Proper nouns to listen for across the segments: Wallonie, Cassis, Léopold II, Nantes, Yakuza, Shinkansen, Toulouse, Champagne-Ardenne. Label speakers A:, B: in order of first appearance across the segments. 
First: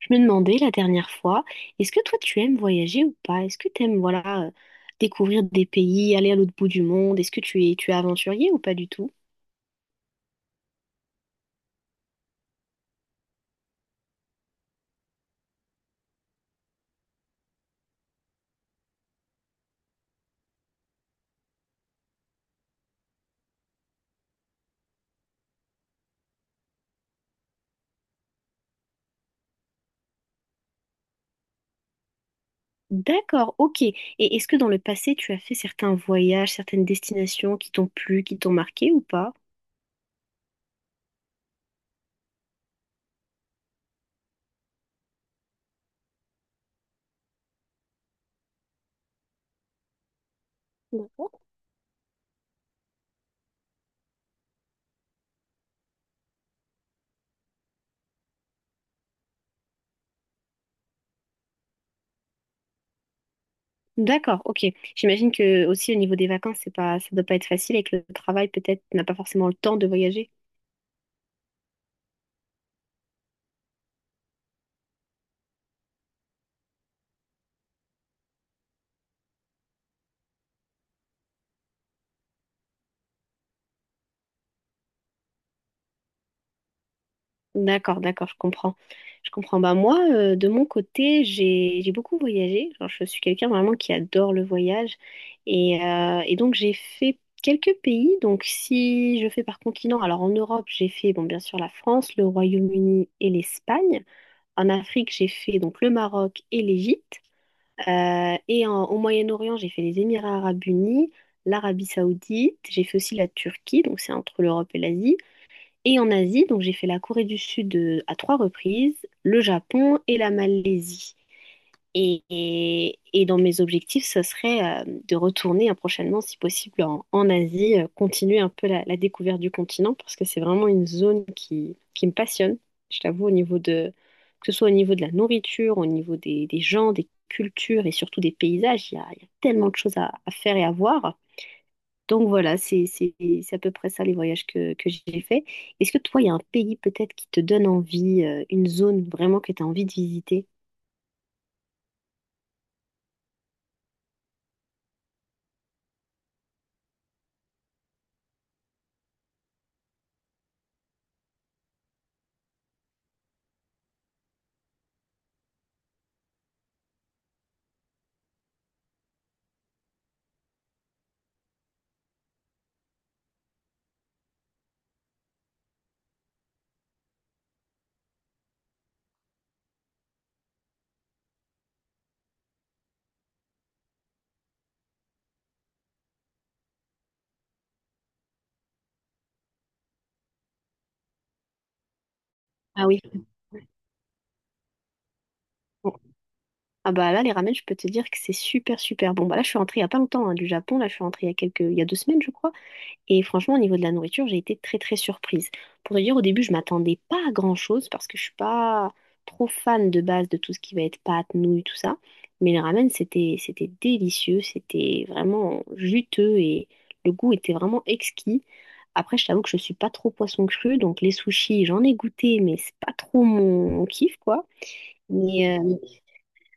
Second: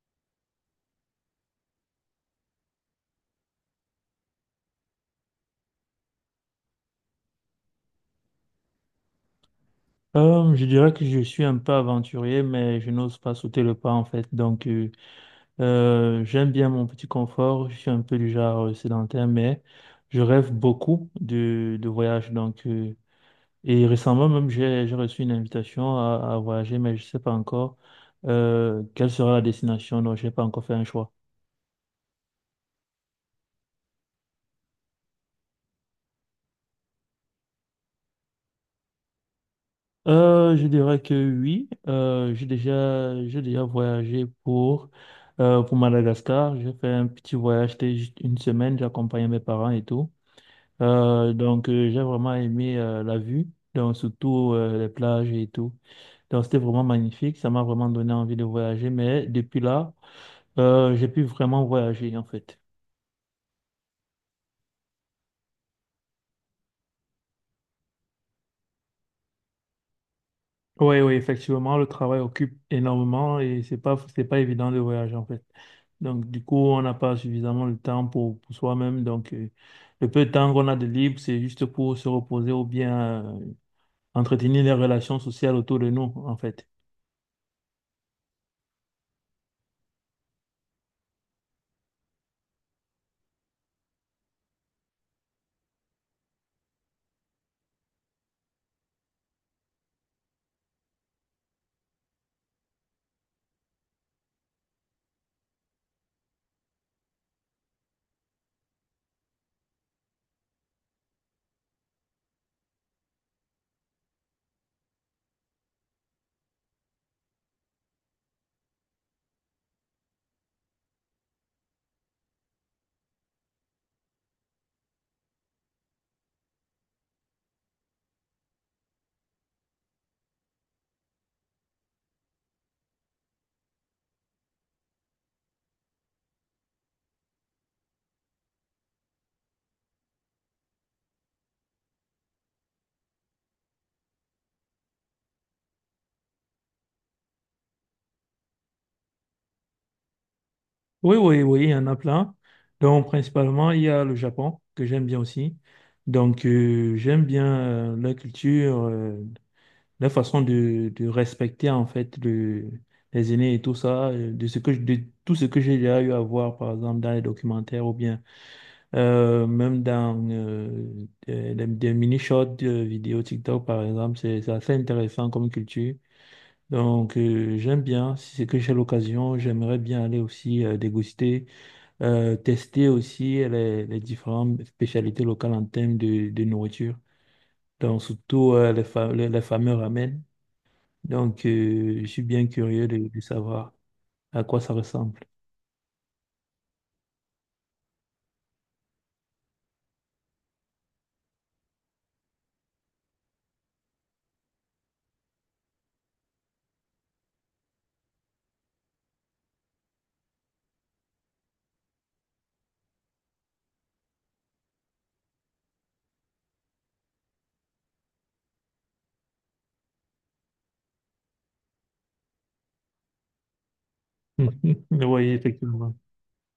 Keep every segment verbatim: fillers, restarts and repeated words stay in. A: Je me demandais la dernière fois, est-ce que toi tu aimes voyager ou pas? Est-ce que tu aimes voilà euh, découvrir des pays, aller à l'autre bout du monde? Est-ce que tu es tu es aventurier ou pas du tout?
B: Euh, je dirais que je suis un peu aventurier, mais je n'ose pas sauter le pas en fait. Donc, euh, euh, j'aime bien mon petit confort. Je suis un peu du genre euh, sédentaire, mais je rêve beaucoup de, de voyages. Donc, euh, et récemment même, j'ai, j'ai reçu une invitation à, à voyager, mais je ne sais pas encore euh, quelle sera la destination. Donc, je n'ai pas encore fait un choix.
A: D'accord, ok. Et est-ce que dans le passé tu as fait certains voyages, certaines destinations qui t'ont plu, qui t'ont marqué ou pas?
B: Euh, je dirais que oui. Euh, j'ai déjà, j'ai déjà voyagé pour, euh, pour Madagascar. J'ai fait un petit voyage, c'était juste une semaine, j'ai accompagné mes parents et tout. Euh,
A: D'accord.
B: donc, euh, j'ai vraiment aimé euh, la vue, donc surtout euh, les plages et tout. Donc, c'était vraiment magnifique. Ça m'a vraiment donné envie de voyager. Mais depuis là, euh, j'ai pu vraiment voyager en fait.
A: D'accord, ok. J'imagine que aussi au niveau des vacances, c'est pas, ça doit pas être facile et que le travail, peut-être n'a pas forcément le temps de voyager.
B: Oui, oui, effectivement, le travail occupe énormément et c'est pas, c'est pas évident de voyager en fait. Donc, du coup, on n'a pas suffisamment le temps pour, pour soi-même. Donc, euh, le peu de temps qu'on a de libre, c'est juste pour se reposer ou bien euh, entretenir les relations sociales autour de nous, en fait.
A: D'accord, d'accord, je comprends. Je comprends. Bah moi, euh, de mon côté, j'ai j'ai beaucoup voyagé. Genre, je suis quelqu'un vraiment qui adore le voyage. Et, euh, et donc, j'ai fait quelques pays. Donc, si je fais par continent, alors en Europe, j'ai fait, bon, bien sûr, la France, le Royaume-Uni et l'Espagne. En Afrique, j'ai fait donc le Maroc et l'Égypte. Euh, et en- au Moyen-Orient, j'ai fait les Émirats arabes unis, l'Arabie saoudite. J'ai fait aussi la Turquie, donc c'est entre l'Europe et l'Asie. Et en Asie, donc j'ai fait la Corée du Sud euh, à trois reprises, le Japon et la Malaisie. Et, et- et dans mes objectifs, ce serait euh, de retourner euh, prochainement, si possible, en, en Asie, euh, continuer un peu la, la découverte du continent, parce que c'est vraiment une zone qui, qui me passionne, je t'avoue, au niveau de, que ce soit au niveau de la nourriture, au niveau des, des gens, des cultures et surtout des paysages, il y a, il y a tellement de choses à à faire et à voir. Donc voilà, c'est c'est- c'est à peu près ça les voyages que, que j'ai fait. Est-ce que toi, il y a un pays peut-être qui te donne envie, euh, une zone vraiment que tu as envie de visiter?
B: Oui, oui, oui, il y en a plein. Donc, principalement, il y a le Japon, que j'aime bien aussi. Donc, euh, j'aime bien euh, la culture. Euh, leur façon de, de respecter en fait le, les aînés et tout ça, euh, de ce que je- de tout ce que j'ai déjà eu à voir par exemple dans les documentaires ou bien euh, même dans euh, des, des- des mini-shorts euh, vidéo TikTok par exemple, c'est c'est assez intéressant comme culture. Donc euh, j'aime bien, si c'est que j'ai l'occasion, j'aimerais bien aller aussi euh, déguster, euh, tester aussi les, les différentes spécialités locales en termes de, de nourriture. Donc surtout euh, les, fa- les les fameux ramen. Donc, euh, je suis bien
A: Ah
B: curieux
A: oui.
B: de, de savoir à quoi ça ressemble.
A: Bon. Ah bah là, les ramen, je peux te dire que c'est super, super bon. Bah là, je suis rentrée il n'y a pas longtemps hein, du Japon. Là, je suis rentrée il y a quelques... il y a deux semaines, je crois. Et franchement, au niveau de la nourriture, j'ai été très très surprise. Pour te dire, au début, je m'attendais pas à grand-chose parce que je suis pas trop fan de base de tout ce qui va être pâtes, nouilles, tout ça. Mais les ramen, c'était c'était délicieux, c'était vraiment juteux et le goût était vraiment exquis. Après, je t'avoue que je suis pas trop poisson cru, donc les sushis, j'en ai goûté, mais c'est pas trop mon, mon kiff, quoi.
B: Oui,
A: Mais euh,
B: effectivement.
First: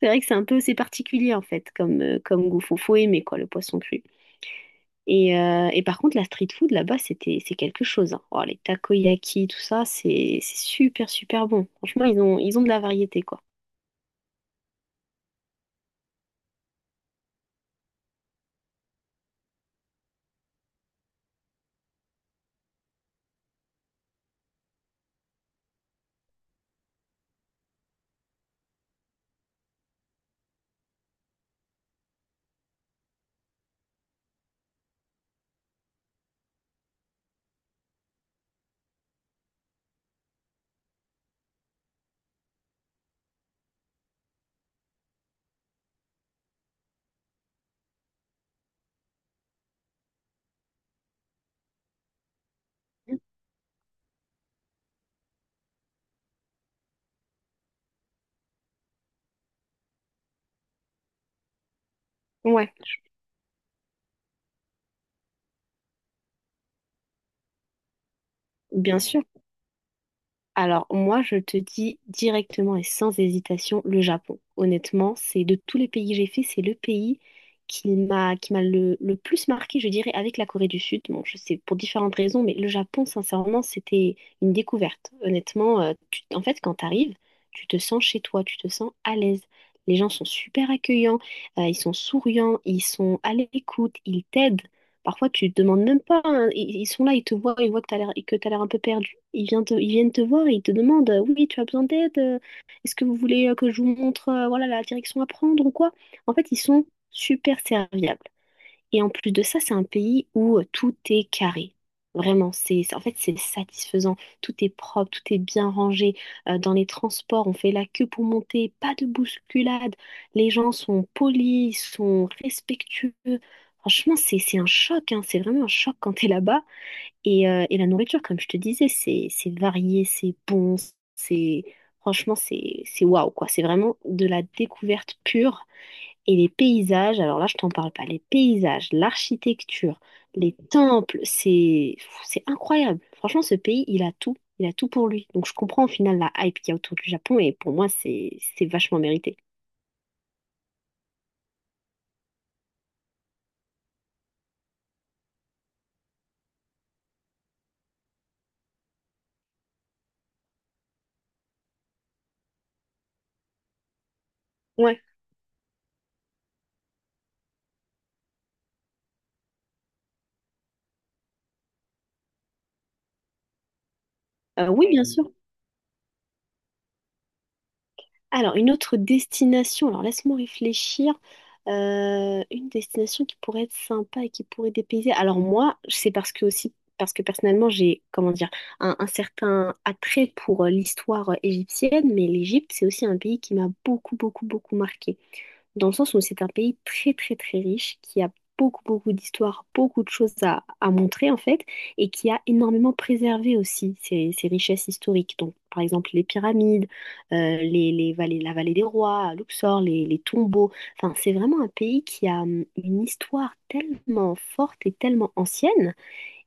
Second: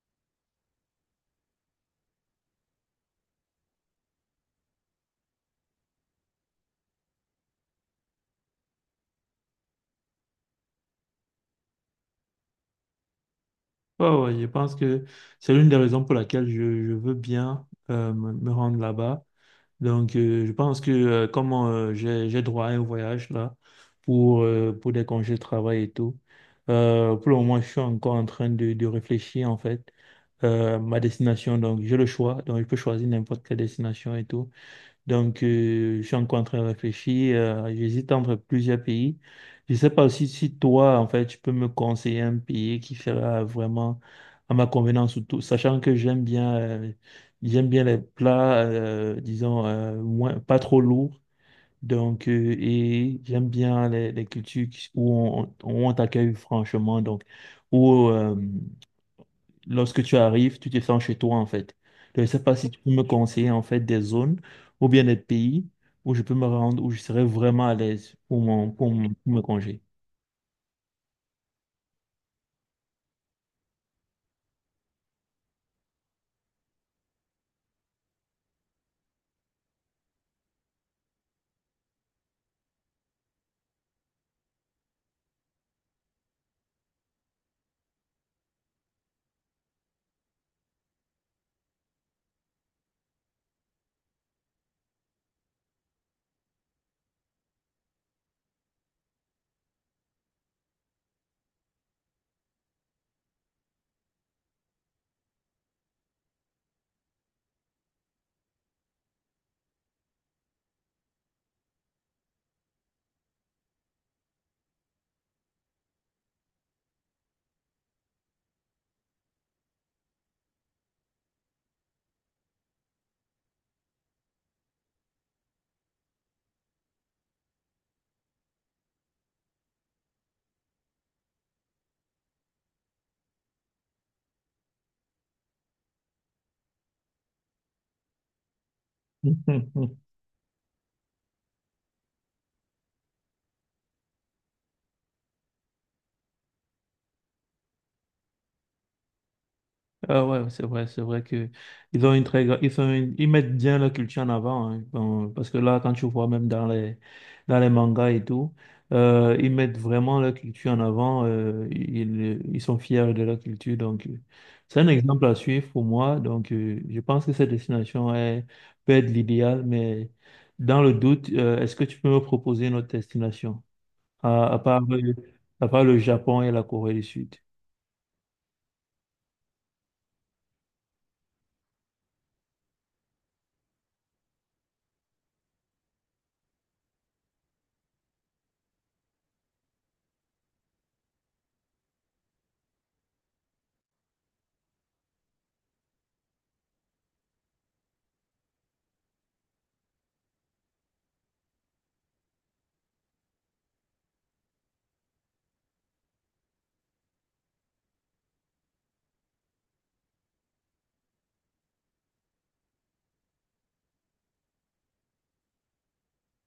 A: c'est vrai que c'est un peu, c'est particulier en fait, comme, euh, comme goût. Faut, faut aimer quoi, le poisson cru. Et, euh, et par contre, la street food là-bas, c'était, c'est quelque chose, hein. Oh, les takoyaki, tout ça, c'est c'est super, super bon. Franchement, ils ont, ils ont de la variété, quoi.
B: Ouais, ouais, je pense que c'est l'une des raisons pour laquelle je, je veux bien euh, me me rendre là-bas. Donc, euh, je pense que euh, comme euh, j'ai, j'ai droit à un voyage là pour, euh, pour des congés de travail et tout, euh, pour le moment, je suis encore en train de, de réfléchir en fait euh, ma destination. Donc, j'ai le choix. Donc, je peux choisir n'importe quelle destination et tout. Donc, euh, je suis encore en train de réfléchir. Euh, j'hésite entre plusieurs pays. Je ne sais pas aussi si toi, en fait, tu peux me conseiller un pays qui fera vraiment à ma convenance, surtout, sachant que j'aime bien, euh, j'aime bien les plats, euh, disons, euh, moins, pas trop lourds. Donc, euh, et j'aime bien les, les cultures qui- où on, où on t'accueille franchement. Donc, où, euh, lorsque tu arrives, tu te sens chez toi, en fait. Je ne sais pas si
A: Ouais,
B: tu peux me conseiller, en fait, des zones ou bien des pays où je peux me rendre, où je serai vraiment à l'aise pour mon, pour
A: bien
B: mon-
A: sûr.
B: pour me congé.
A: Alors moi, je te dis directement et sans hésitation le Japon. Honnêtement, c'est de tous les pays que j'ai fait, c'est le pays qui m'a qui m'a le, le plus marqué, je dirais, avec la Corée du Sud. Bon, je sais, pour différentes raisons, mais le Japon, sincèrement, c'était une découverte. Honnêtement, euh, tu- en fait, quand tu arrives, tu te sens chez toi, tu te sens à l'aise. Les gens sont super accueillants, euh, ils sont souriants, ils sont à l'écoute, ils t'aident. Parfois, tu te demandes même pas, hein. Ils, ils sont là, ils te voient, ils voient que tu as l'air, que t'as l'air un peu perdu. Ils viennent te, ils viennent te voir et ils te demandent, euh, oui, tu as besoin d'aide? euh, Est-ce que vous voulez euh, que je vous montre, euh, voilà, la direction à prendre ou quoi? En fait, ils sont super serviables. Et en plus de ça, c'est un pays où euh, tout est carré. Vraiment, c'est, c'est- en fait, c'est satisfaisant. Tout est propre, tout est bien rangé. Euh, dans les transports, on fait la queue pour monter, pas de bousculade. Les gens sont polis, ils sont respectueux. Franchement, c'est, c'est un choc, hein. C'est vraiment un choc quand t'es là-bas. Et, euh, et la nourriture, comme je te disais, c'est, c'est varié, c'est bon, c'est, franchement, c'est, c'est waouh, quoi. C'est vraiment de la découverte pure. Et les paysages, alors là, je t'en parle pas, les paysages, l'architecture, les temples, c'est c'est incroyable. Franchement, ce pays, il a tout, il a tout pour lui. Donc je comprends au final la hype qu'il y a autour du Japon et pour moi, c'est c'est vachement mérité.
B: Ah ouais, ouais, c'est vrai, c'est vrai que ils ont une très gra- ils sont une- ils mettent bien leur culture en avant, hein. Bon, parce que là quand tu vois même dans les dans les mangas et tout euh, ils mettent vraiment leur culture en avant euh, ils, ils sont fiers de leur culture donc euh, c'est un
A: Ouais.
B: exemple à suivre pour moi donc euh, je pense que cette destination est peut être l'idéal mais dans le doute euh, est-ce que tu peux me proposer une autre destination à, à
A: Euh,
B: part
A: oui, bien
B: euh,
A: sûr.
B: à part le Japon et la Corée du Sud?
A: Alors, une autre destination, alors laisse-moi réfléchir. Euh, une destination qui pourrait être sympa et qui pourrait dépayser. Alors moi, c'est parce que aussi, parce que personnellement, j'ai, comment dire, un, un certain attrait pour euh, l'histoire euh, égyptienne, mais l'Égypte, c'est aussi un pays qui m'a beaucoup, beaucoup, beaucoup marqué, dans le sens où c'est un pays très très très riche, qui a beaucoup beaucoup d'histoires, beaucoup de choses à, à montrer en fait, et qui a énormément préservé aussi ses, ses richesses historiques. Donc par exemple les pyramides, euh, les, les vallées, la vallée des rois, à Luxor, les, les tombeaux. Enfin c'est vraiment un pays qui a hum, une histoire tellement forte et tellement ancienne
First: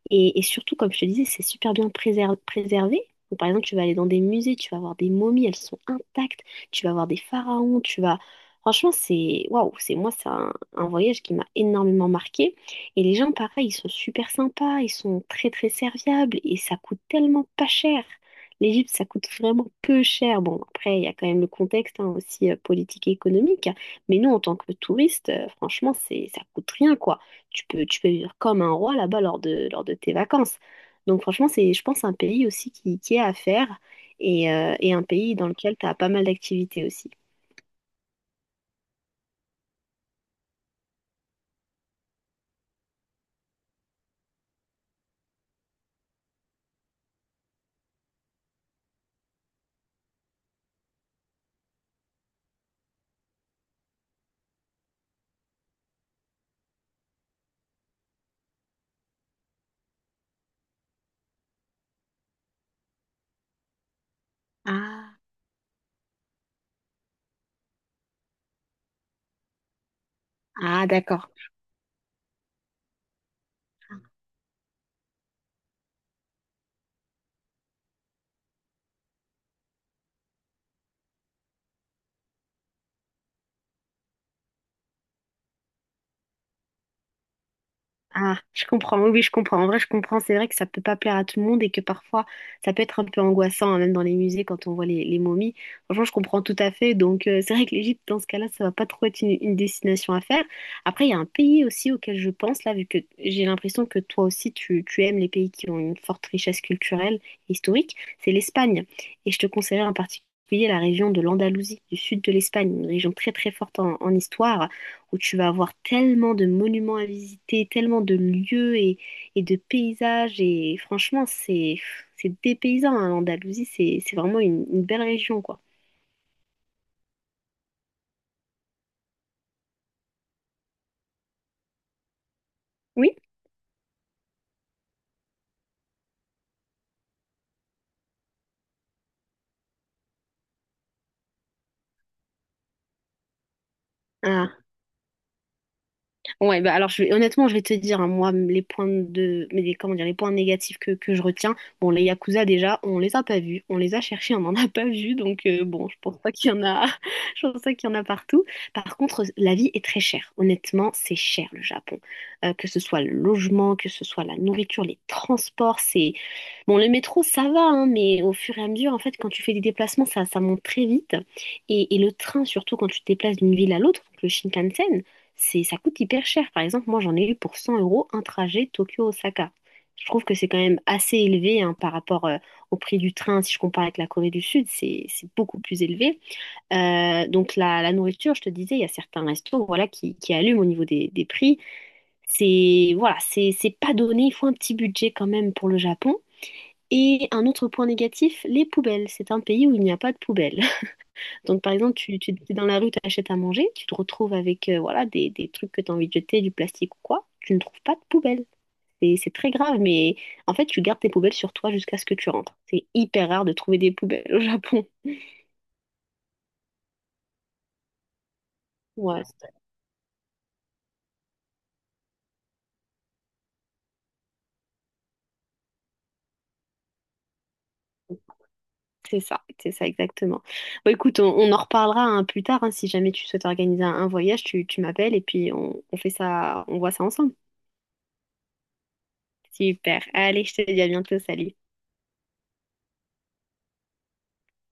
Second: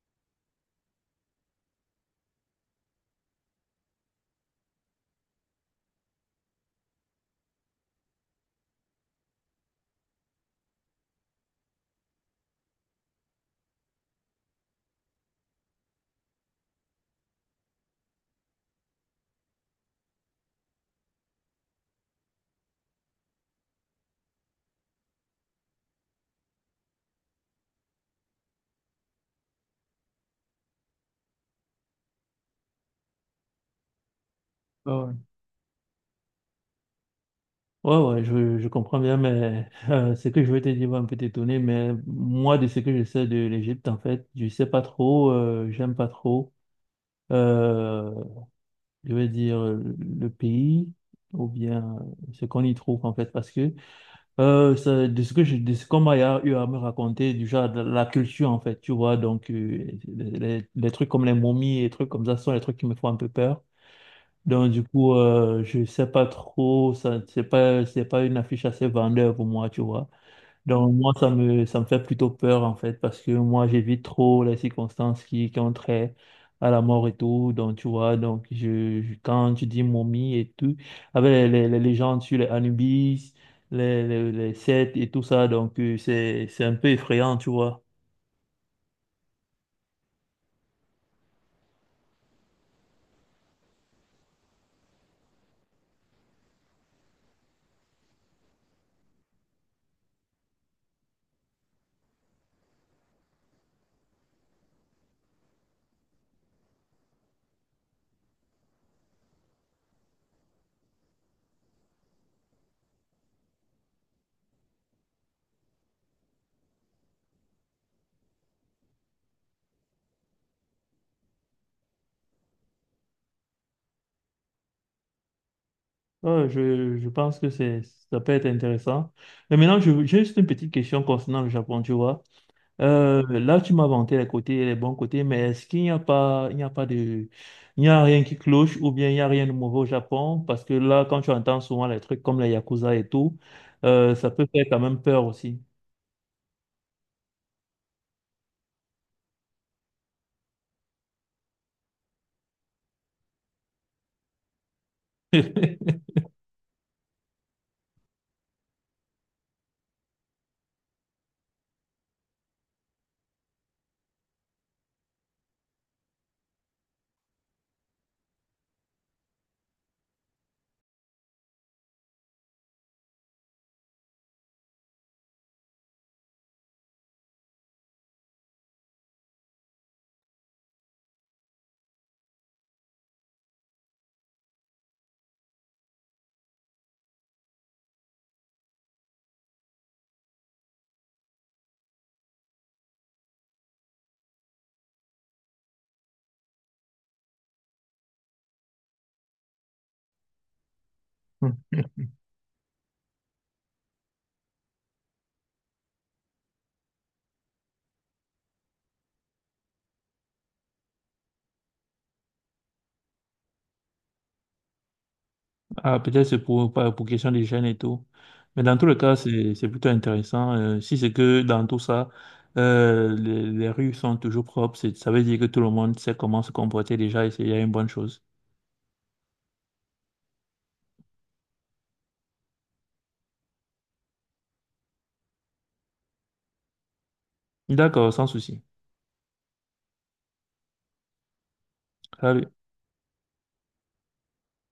A: et, et surtout, comme je te disais, c'est super bien préser- préservé. Donc, par exemple, tu vas aller dans des musées, tu vas voir des momies, elles sont intactes. Tu vas voir des pharaons, tu vas... Franchement, c'est... Waouh, c'est, moi, c'est un, un voyage qui m'a énormément marqué. Et les gens, pareil, ils sont super sympas, ils sont très, très serviables et ça coûte tellement pas cher. L'Égypte, ça coûte vraiment peu cher. Bon, après, il y a quand même le contexte, hein, aussi euh, politique et économique. Mais nous, en tant que touristes, euh, franchement, c'est, ça coûte rien, quoi, tu peux, tu peux vivre comme un roi là-bas lors de, lors de tes vacances. Donc franchement, c'est, je pense, un pays aussi qui, qui est à faire et, euh, et un pays dans lequel tu as pas mal d'activités aussi.
B: Ouais, ouais, je, je comprends bien, mais euh, ce que je veux te dire va un peu t'étonner, mais moi, de ce que je sais de l'Égypte, en fait, je sais pas trop, euh, j'aime pas trop, euh, je vais dire, euh, le pays, ou bien euh, ce qu'on y trouve, en fait, parce que euh, ça- de ce que je, de ce qu'on m'a eu à me raconter, du genre de la culture, en fait, tu vois, donc euh, les, les trucs comme les momies et trucs comme ça sont les trucs qui me font un peu peur. Donc du coup,
A: Ah,
B: euh, je sais pas trop, ça, c'est pas, c'est pas une affiche assez vendeur pour moi, tu vois.
A: ah
B: Donc moi, ça
A: d'accord.
B: me, ça me fait plutôt peur en fait, parce que moi, j'évite trop les circonstances qui, qui ont trait à la mort et tout. Donc tu vois, donc je, je- quand tu dis momie et tout, avec les, les, les légendes sur les Anubis, les, les, les Seth et tout ça, donc euh, c'est, c'est un peu effrayant, tu vois.
A: Ah, je comprends. Oui, oui, je comprends. En vrai, je comprends. C'est vrai que ça peut pas plaire à tout le monde et que parfois, ça peut être un peu angoissant, hein, même dans les musées, quand on voit les, les momies. Franchement, je comprends tout à fait. Donc, euh, c'est vrai que l'Égypte, dans ce cas-là, ça va pas trop être une, une destination à faire. Après, il y a un pays aussi auquel je pense, là, vu que j'ai l'impression que toi aussi, tu, tu aimes les pays qui ont une forte richesse culturelle et historique, c'est l'Espagne. Et je te conseillerais en particulier la région de l'Andalousie, du sud de l'Espagne, une région très, très forte en en histoire, où tu vas avoir tellement de monuments à visiter, tellement de lieux et, et de paysages. Et franchement, c'est c'est dépaysant, hein, l'Andalousie, c'est c'est vraiment une, une belle région, quoi.
B: Ouais, je, je pense que c'est, ça peut être intéressant. Mais maintenant, je- j'ai juste une petite question concernant le Japon, tu vois.
A: Oui.
B: Euh, là, tu m'as vanté les côtés, les bons côtés, mais est-ce qu'il n'y a pas, il n'y a pas de, il n'y a rien qui cloche ou bien il n'y a rien de mauvais au Japon? Parce que là, quand tu entends souvent les trucs comme les Yakuza et tout, euh, ça peut
A: Ah.
B: faire quand même peur aussi.
A: Ouais, bah alors je vais- honnêtement, je vais te dire, hein, moi, les points de, mais les- comment dire, les points négatifs que, que je retiens, bon, les Yakuza déjà, on les a pas vus, on les a cherchés, on n'en a pas vu, donc euh, bon, je pense pas qu'il y en a, je pense pas qu'il y en a partout. Par contre, la vie est très chère, honnêtement, c'est cher le Japon. Euh, que ce soit le logement, que ce soit la nourriture, les transports, c'est bon, le métro, ça va, hein, mais au fur et à mesure, en fait, quand tu fais des déplacements, ça, ça monte très vite. Et, et le train, surtout quand tu te déplaces d'une ville à l'autre, donc le Shinkansen, c'est, ça coûte hyper cher. Par exemple, moi, j'en ai eu pour cent euros un trajet Tokyo-Osaka. Je trouve que c'est quand même assez élevé, hein, par rapport euh, au prix du train. Si je compare avec la Corée du Sud, c'est, c'est beaucoup plus élevé. Euh, donc, la, la nourriture, je te disais, il y a certains restos voilà, qui, qui allument au niveau des, des prix. C'est, voilà, c'est c'est pas donné. Il faut un petit budget quand même pour le Japon. Et un autre point négatif, les poubelles. C'est un pays où il n'y a pas de poubelles. Donc, par exemple, tu, tu es dans la rue, tu achètes à manger, tu te retrouves avec euh, voilà, des, des trucs que tu as envie de jeter, du plastique ou quoi. Tu ne trouves pas de poubelle. Et c'est très grave, mais en fait, tu gardes tes poubelles sur toi jusqu'à ce que tu rentres. C'est hyper rare de trouver des poubelles au Japon.
B: Ah, peut-être c'est pour, pas- pour question des jeunes et tout. Mais dans tous les cas,
A: Ouais, c'est
B: c'est, c'est plutôt intéressant. Euh, si c'est que dans tout ça, euh, les, les rues sont toujours propres, c'est- ça veut dire que tout le monde sait comment se comporter déjà et c'est déjà une bonne chose.
A: c'est ça, c'est ça exactement. Bon, écoute, on, on en reparlera, hein, plus tard, hein, si jamais tu souhaites organiser un, un voyage, tu, tu m'appelles et puis on, on fait ça, on voit ça ensemble.
B: D'accord, sans souci.
A: Super. Allez, je te dis à bientôt. Salut.
B: Salut.